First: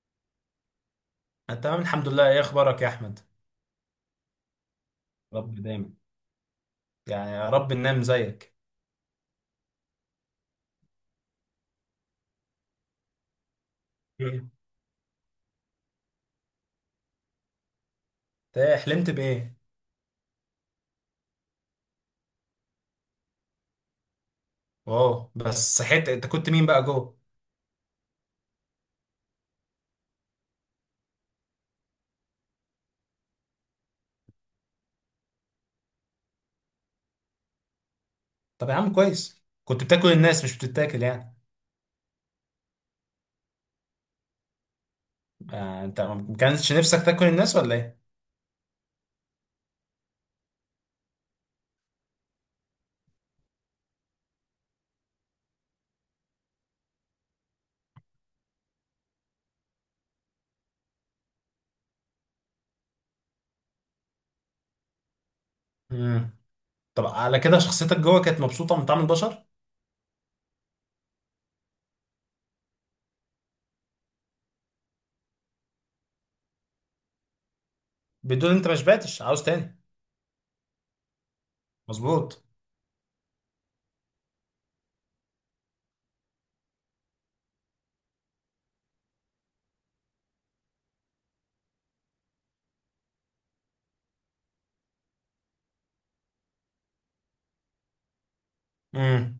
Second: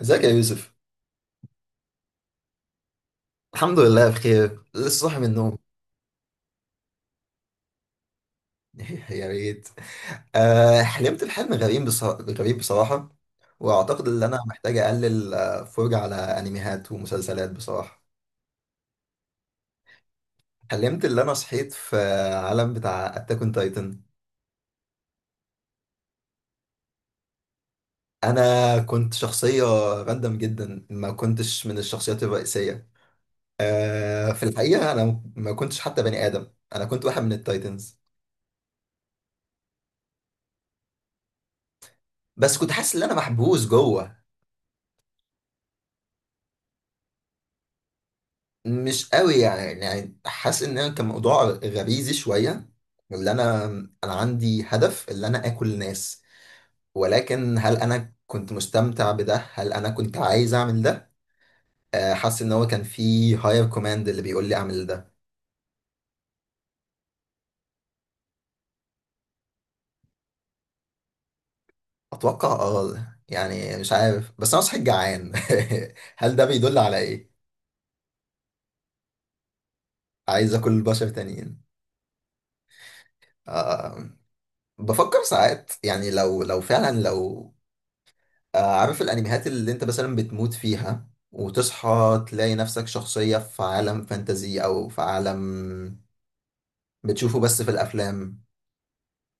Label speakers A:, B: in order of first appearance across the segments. A: ازيك يا يوسف.
B: أنا تمام الحمد لله. إيه أخبارك يا أحمد؟
A: الحمد لله بخير، لسه صاحي من
B: رب
A: النوم.
B: دايما، يعني يا رب ننام زيك.
A: يا ريت. حلمت بحلم غريب بصراحة، غريب بصراحة. واعتقد ان انا
B: مم.
A: محتاج اقلل فرجة على انميات ومسلسلات بصراحة.
B: إيه؟ إيه حلمت بإيه؟
A: حلمت ان انا صحيت في عالم بتاع اتاك اون تايتن.
B: واو، بس صحيت أنت كنت مين بقى جوه؟
A: انا كنت شخصية راندم جدا، ما كنتش من الشخصيات الرئيسية. في الحقيقة انا ما كنتش حتى بني ادم، انا كنت واحد من التايتنز.
B: طب يا عم، كويس كنت بتاكل الناس مش بتتاكل يعني.
A: بس كنت حاسس ان انا محبوس جوه.
B: آه، أنت ما كانش نفسك تاكل الناس ولا إيه؟
A: مش قوي يعني حاسس ان انا كان موضوع غريزي شويه. اللي انا انا عندي هدف، اللي انا اكل ناس. ولكن هل انا كنت مستمتع بده؟ هل انا كنت عايز اعمل ده؟ حاسس ان هو كان في هاير كوماند اللي بيقول لي اعمل ده.
B: مم. طب على كده شخصيتك جوه كانت مبسوطة من طعم البشر؟
A: اتوقع، يعني مش عارف، بس انا صحيح جعان. هل ده بيدل على ايه؟
B: بتقول أنت ما شبعتش، عاوز تاني.
A: عايز اكل بشر تانيين.
B: مظبوط.
A: آه، بفكر ساعات يعني، لو فعلا لو... عارف الانميات اللي انت مثلا بتموت فيها وتصحى تلاقي نفسك شخصية في عالم فانتزي او في عالم بتشوفه بس في الافلام.
B: مم.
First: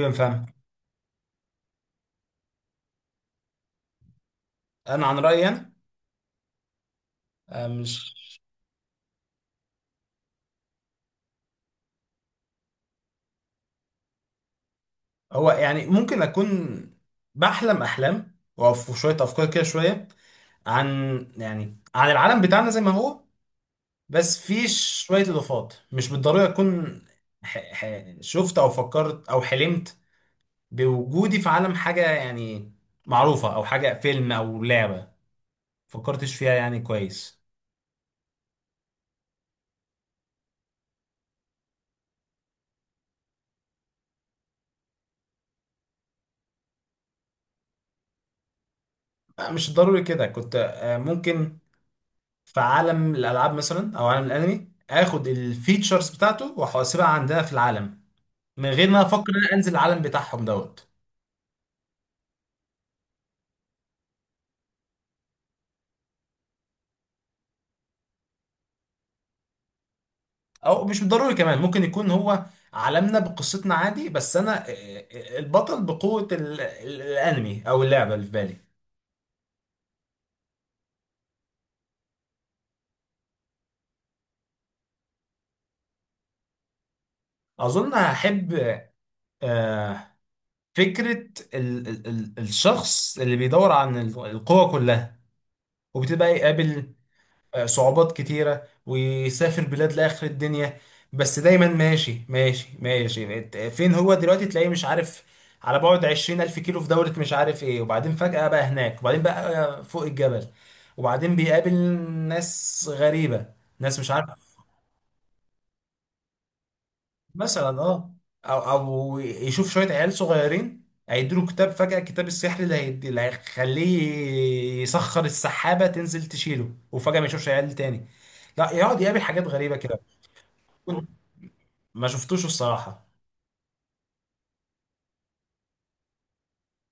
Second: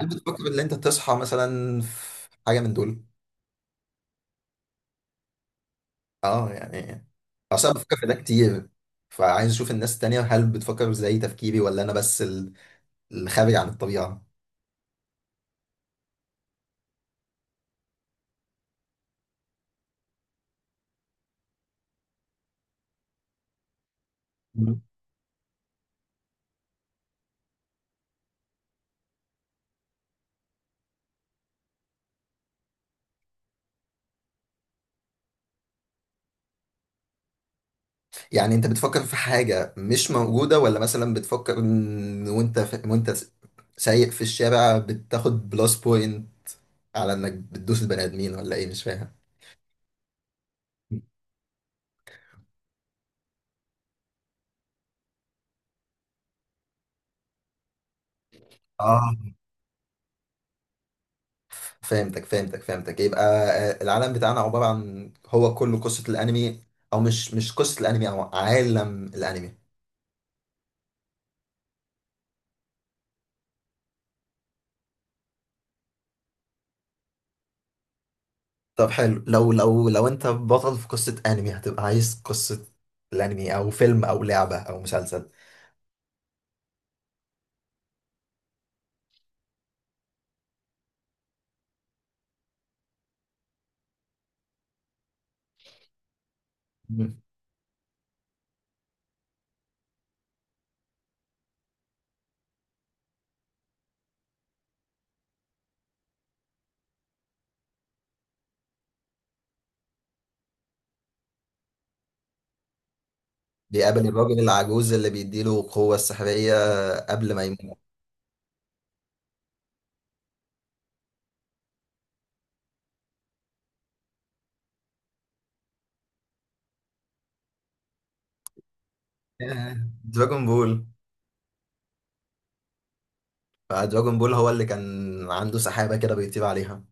A: هل بتفكر
B: فاهم.
A: ان انت تصحى مثلا في حاجة من دول؟
B: أنا عن رأيي أنا،
A: اه، يعني
B: آه
A: اصلا بفكر في ده
B: مش،
A: كتير، فعايز اشوف الناس التانية، هل بتفكر زي تفكيري ولا انا بس الخارج عن الطبيعة.
B: هو يعني ممكن أكون بحلم أحلام وفي شوية أفكار كده، شوية عن يعني عن العالم بتاعنا زي ما هو، بس في
A: مم.
B: شوية إضافات مش بالضرورة تكون. ح... ح... شفت أو فكرت أو حلمت بوجودي في عالم، حاجة يعني معروفة أو حاجة فيلم أو لعبة، فكرتش فيها يعني كويس.
A: يعني انت بتفكر في حاجة مش موجودة، ولا مثلا بتفكر إن وانت وانت سايق في الشارع بتاخد بلس بوينت على انك بتدوس البني ادمين؟ ولا ايه؟ مش فاهم.
B: مش ضروري كده، كنت ممكن في عالم الألعاب مثلا أو عالم الأنمي آخد الفيتشرز بتاعته وأحاسبها عندنا في العالم، من غير ما
A: اه،
B: أفكر إن أنا أنزل العالم بتاعهم دوت.
A: فهمتك، فهمتك، فهمتك، يبقى العالم بتاعنا عبارة عن هو كله قصة الأنمي. أو مش قصة الأنمي، أو عالم الأنمي.
B: او مش ضروري كمان، ممكن يكون هو عالمنا بقصتنا عادي، بس انا البطل بقوة الانمي او اللعبة اللي في بالي.
A: طب حلو، لو أنت بطل في قصة أنمي، هتبقى عايز قصة الأنمي أو فيلم أو لعبة أو مسلسل؟
B: اظن هحب آه، فكرة ال ال ال الشخص اللي بيدور عن القوة كلها، وبتبقى يقابل
A: مم.
B: صعوبات كتيرة ويسافر بلاد لآخر الدنيا، بس دايما ماشي ماشي ماشي، فين هو دلوقتي تلاقيه مش عارف، على بعد 20 ألف كيلو في دولة مش عارف ايه، وبعدين فجأة بقى هناك، وبعدين بقى فوق الجبل، وبعدين بيقابل ناس غريبة، ناس
A: بيقابل
B: مش عارف
A: الراجل العجوز اللي بيديله القوة السحرية قبل ما يموت.
B: مثلا اه. أو أو يشوف شوية عيال صغيرين هيديله كتاب فجأة، كتاب السحر اللي هيدي اللي هيخليه يسخر السحابة تنزل تشيله، وفجأة ما يشوفش عيال تاني، لا يقعد يقابل حاجات
A: آه،
B: غريبة كده.
A: دراجون بول.
B: كنت ما شفتوش الصراحة.
A: فدراجون بول هو اللي كان عنده سحابة كده بيطير عليها.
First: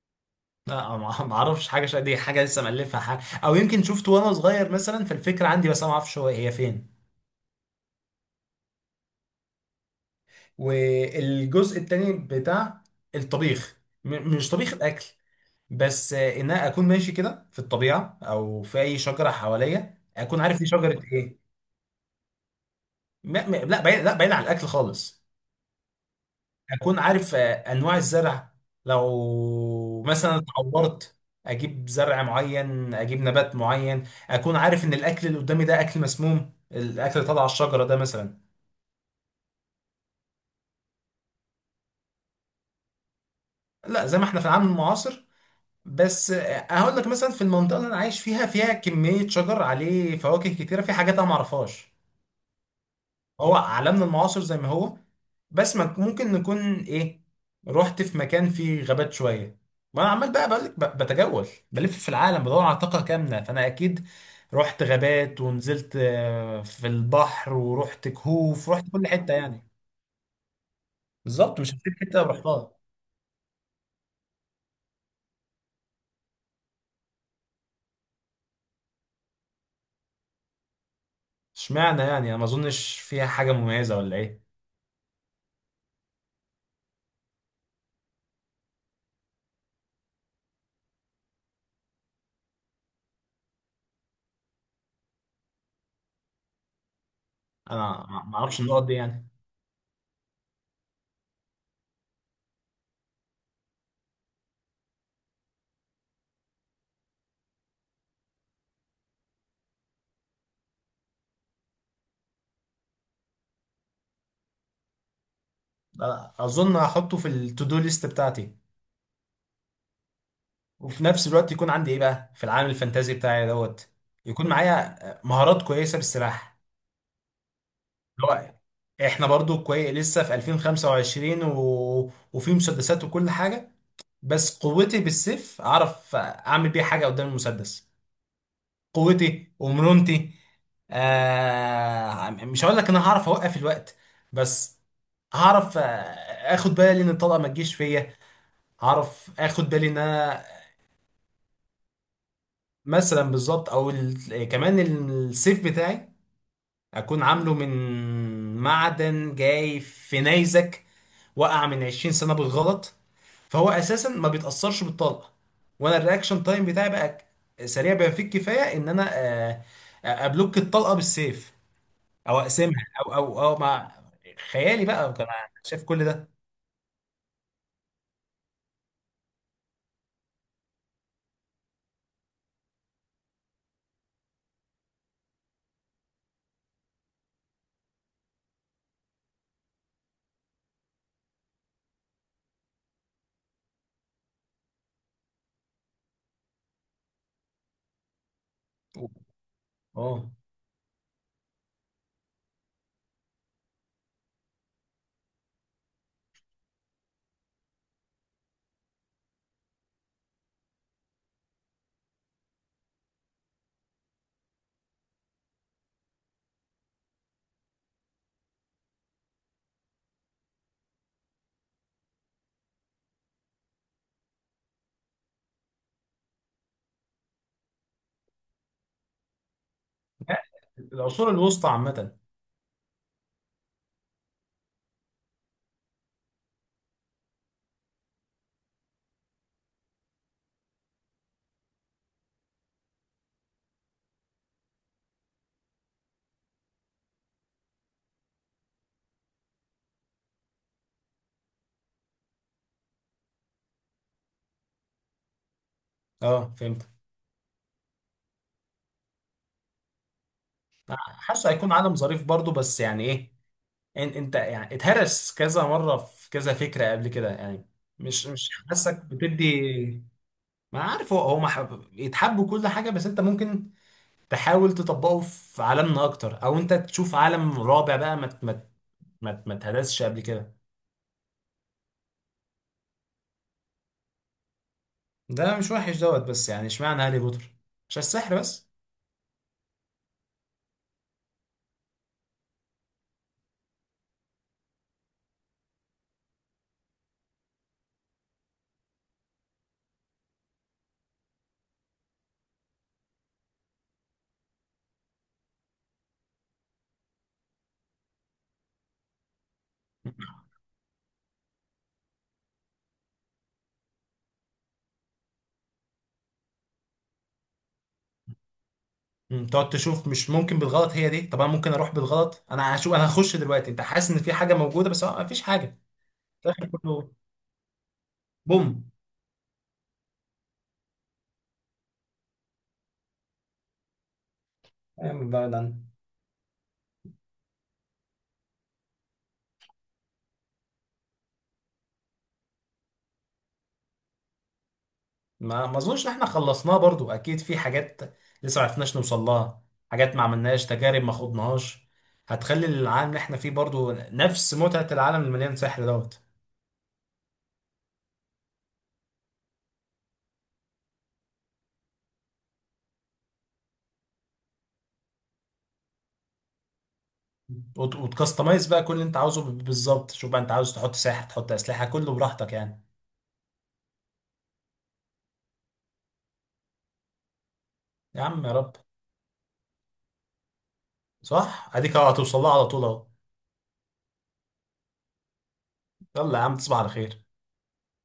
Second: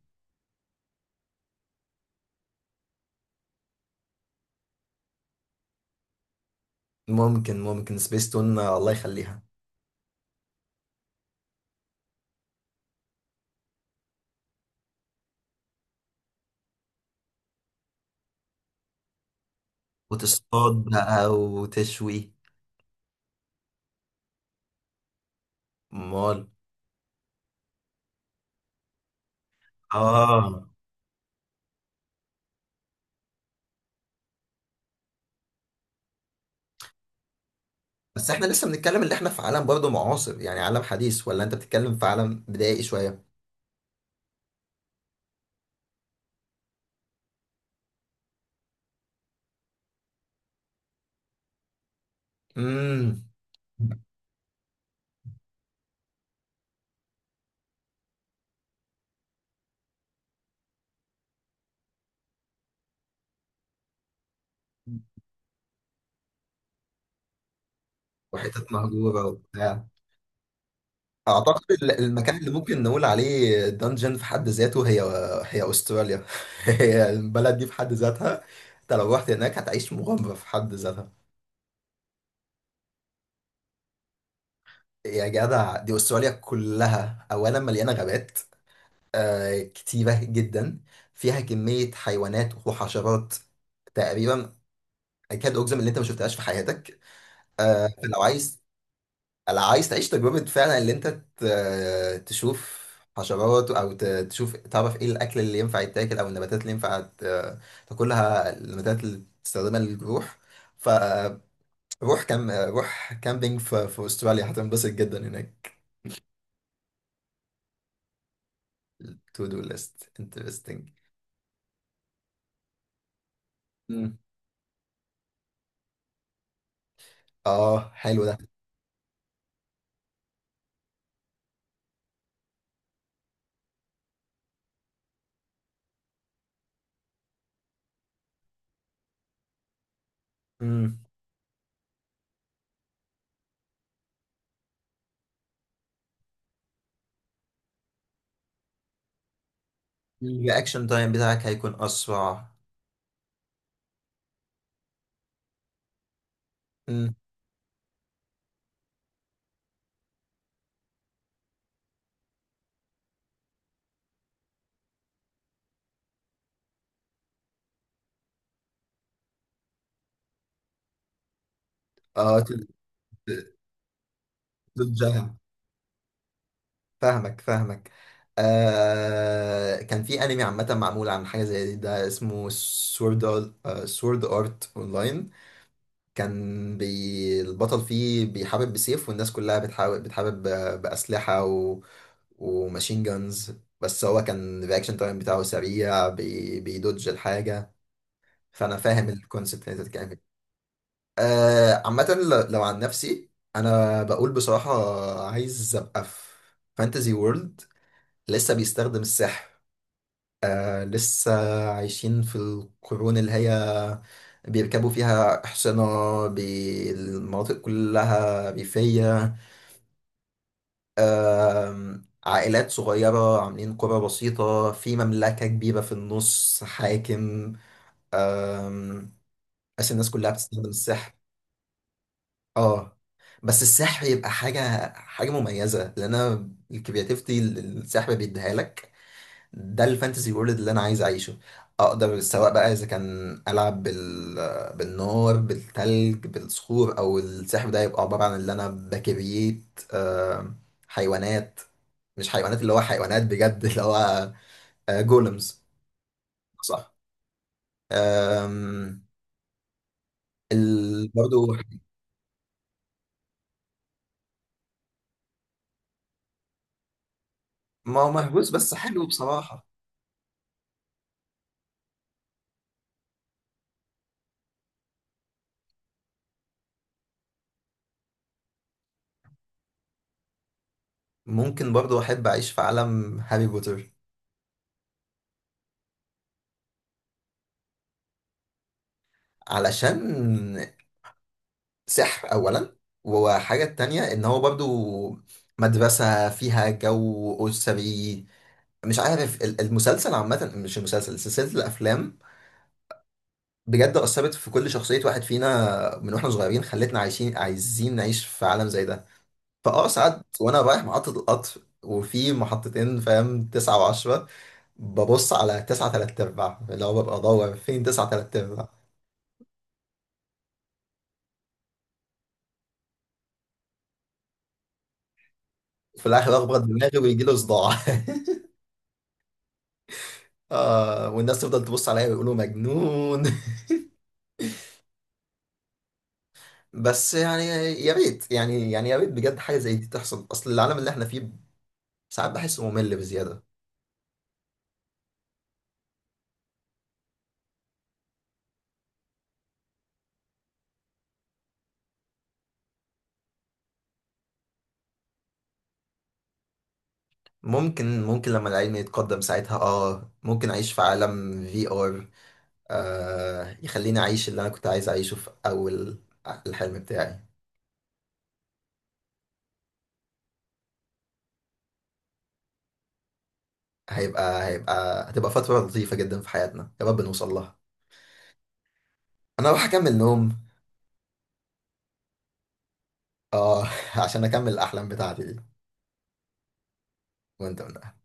B: لا ما ما اعرفش حاجة دي حاجة لسه مألفها، حاجة او يمكن شفته وانا صغير مثلا، فالفكرة عندي، بس انا ما اعرفش هو هي فين.
A: ممكن سبيس تون، الله يخليها.
B: والجزء التاني بتاع الطبيخ، مش طبيخ الاكل، بس ان انا اكون ماشي كده في الطبيعة او في اي شجرة حواليا اكون عارف دي
A: وتصطاد
B: شجرة
A: بقى
B: ايه.
A: وتشوي.
B: لا بعيد، لا بعيد عن الاكل خالص.
A: امال؟
B: اكون عارف انواع الزرع، لو مثلا
A: اه،
B: اتعورت اجيب زرع معين، اجيب نبات معين، اكون عارف ان الاكل اللي قدامي ده اكل مسموم، الاكل اللي طالع على الشجره ده
A: بس
B: مثلا.
A: احنا لسه بنتكلم اللي احنا في عالم برضه معاصر، يعني عالم حديث، ولا انت بتتكلم في عالم بدائي شويه؟
B: لا زي ما احنا في العالم المعاصر، بس هقول لك مثلا في المنطقه اللي انا عايش فيها، فيها كميه شجر عليه فواكه كتيره، في حاجات انا ما اعرفهاش.
A: امم.
B: هو عالمنا المعاصر زي ما هو، بس ما ممكن نكون ايه، رحت في مكان فيه غابات شويه، وانا عمال بقى بقول لك بتجول بلف في العالم بدور على طاقه كامله، فانا اكيد رحت غابات ونزلت في البحر ورحت كهوف،
A: وحتت
B: رحت كل
A: مهجوره
B: حته يعني.
A: وبتاع.
B: بالظبط، مش
A: اعتقد
B: هسيب حته
A: المكان اللي
B: رحتها.
A: ممكن نقول عليه دنجن في حد ذاته، هي استراليا. هي البلد دي في حد ذاتها. انت لو رحت هناك هتعيش مغامره في حد ذاتها.
B: اشمعنى يعني، انا ما اظنش فيها حاجه مميزه ولا ايه.
A: يا جدع، دي استراليا كلها اولا مليانه غابات، كتيرة جدا. فيها كمية حيوانات وحشرات تقريبا أكاد أجزم إن أنت ما شفتهاش في حياتك.
B: انا
A: فلو
B: ما ما اعرفش
A: عايز،
B: النقط دي يعني.
A: لو عايز تعيش تجربة فعلا إن أنت تشوف حشرات، أو تشوف، تعرف إيه الأكل اللي ينفع يتاكل أو النباتات اللي ينفع تاكلها، النباتات اللي تستخدمها للجروح. فروح، كام روح كامبينج في أستراليا، هتنبسط جدا هناك.
B: أ- اظن هحطه في التو دو ليست بتاعتي.
A: to do list interesting.
B: وفي نفس الوقت يكون عندي ايه بقى في العالم الفانتازي بتاعي دوت.
A: مم.
B: يكون معايا مهارات كويسه بالسلاح،
A: اه حلو.
B: اللي هو احنا برضو كويس لسه في 2025 وفي مسدسات وكل حاجه، بس قوتي بالسيف اعرف اعمل بيها حاجه قدام المسدس. قوتي ومرونتي.
A: ده
B: مش هقول لك ان انا هعرف اوقف الوقت، بس هعرف، اخد بالي ان الطلقه ما تجيش فيا، هعرف اخد بالي ان انا
A: الرياكشن تايم بتاعك هيكون اسرع.
B: مثلا بالظبط، او كمان السيف بتاعي
A: مم.
B: اكون عامله من معدن جاي في نيزك وقع من 20 سنة بالغلط، فهو اساسا ما بيتأثرش بالطلقة، وانا الرياكشن تايم بتاعي بقى سريع بما فيه الكفاية ان انا ابلوك الطلقة بالسيف،
A: اه،
B: او اقسمها، او او
A: ت-
B: او مع خيالي بقى كان
A: تتجاهل.
B: شايف كل ده.
A: فاهمك، فاهمك. كان في انمي عامه معمول عن حاجه زي دي، ده اسمه سورد، سورد ارت اونلاين. كان البطل فيه بيحارب بسيف، والناس كلها بتحارب باسلحه و... وماشين جانز. بس هو كان الرياكشن تايم بتاعه سريع، بيدوج الحاجه. فانا فاهم الكونسيبت اللي انت بتتكلم.
B: اه،
A: عامة، لو عن نفسي، أنا بقول بصراحة عايز أبقى في فانتزي وورلد لسه بيستخدم السحر، لسه عايشين في القرون اللي هي بيركبوا فيها أحصنة، المناطق كلها ريفية، آه عائلات صغيرة عاملين قرى بسيطة في مملكة كبيرة في النص حاكم، آه بس الناس كلها
B: لا،
A: بتستخدم السحر.
B: العصور الوسطى عامة.
A: اه، بس السحر يبقى حاجة مميزة، لأن أنا الكرياتيفيتي اللي السحر بيديها لك. ده الفانتسي وورلد اللي أنا عايز أعيشه. أقدر سواء بقى، إذا كان ألعب بالنار، بالتلج، بالصخور، أو السحر، ده يبقى عبارة عن اللي أنا بكريت آه، حيوانات. مش حيوانات، اللي هو حيوانات بجد، اللي هو جولمز.
B: اه فهمت.
A: صح. آم،
B: حاسه
A: برضو.
B: هيكون عالم ظريف برضو، بس يعني ايه، انت يعني اتهرس كذا مره في كذا فكره قبل كده يعني.
A: ما هو
B: مش
A: مهووس، بس
B: حاسك
A: حلو بصراحة.
B: بتدي، ما عارف، هو هو يتحب كل حاجه، بس انت ممكن تحاول تطبقه في عالمنا اكتر، او انت تشوف عالم رابع بقى ما اتهرسش قبل كده.
A: ممكن برضو احب اعيش في عالم هاري بوتر.
B: ده مش وحش دوت، بس يعني اشمعنى هاري بوتر، عشان السحر بس.
A: علشان سحر اولا، وحاجة تانية ان هو برضو مدرسة فيها جو اسري. مش عارف، المسلسل عامة، مش المسلسل سلسلة الافلام بجد اثرت في كل شخصية واحد فينا من واحنا صغيرين، خلتنا عايزين نعيش في عالم زي ده. فاه ساعات وانا رايح محطة القطر وفي محطتين، فاهم، 9 و10، ببص على 9 و3/4، اللي هو ببقى أدور فين 9 و3/4.
B: مم، تقعد تشوف، مش ممكن بالغلط هي دي، طب انا ممكن اروح بالغلط، انا هشوف، انا هخش دلوقتي، انت حاسس ان في حاجه موجوده بس هو مفيش حاجه.
A: في الاخر
B: في
A: اخبط
B: الاخر
A: دماغي
B: كله،
A: ويجي له صداع.
B: بوم.
A: والناس تفضل تبص عليا ويقولوا مجنون.
B: فاهم بقى ده.
A: بس يعني يا ريت، يعني يا ريت بجد حاجه زي دي تحصل، اصل العالم اللي احنا فيه ساعات بحسه ممل بزياده.
B: ما ما اظنش ان احنا خلصناه برضو، اكيد في حاجات لسه ما عرفناش نوصل لها، حاجات ما عملناش تجارب، ما خضناهاش، هتخلي العالم اللي احنا فيه برضو نفس متعة العالم المليان سحر دوت.
A: ممكن لما العلم يتقدم، ساعتها ممكن اعيش في عالم VR، يخليني اعيش اللي انا كنت عايز اعيشه في اول الحلم بتاعي.
B: وتكستمايز بقى كل اللي انت عاوزه، بالظبط، شوف بقى انت عاوز تحط ساحر، تحط اسلحة، كله براحتك يعني.
A: هيبقى هيبقى هتبقى فتره لطيفه جدا في حياتنا، يا رب نوصل لها.
B: يا عم يا رب.
A: انا راح اكمل نوم.
B: صح، اديك اهو هتوصل لها على طول اهو.
A: اه، عشان اكمل الاحلام بتاعتي دي.
B: يلا يا عم، تصبح على خير.
A: وانت من أهلك.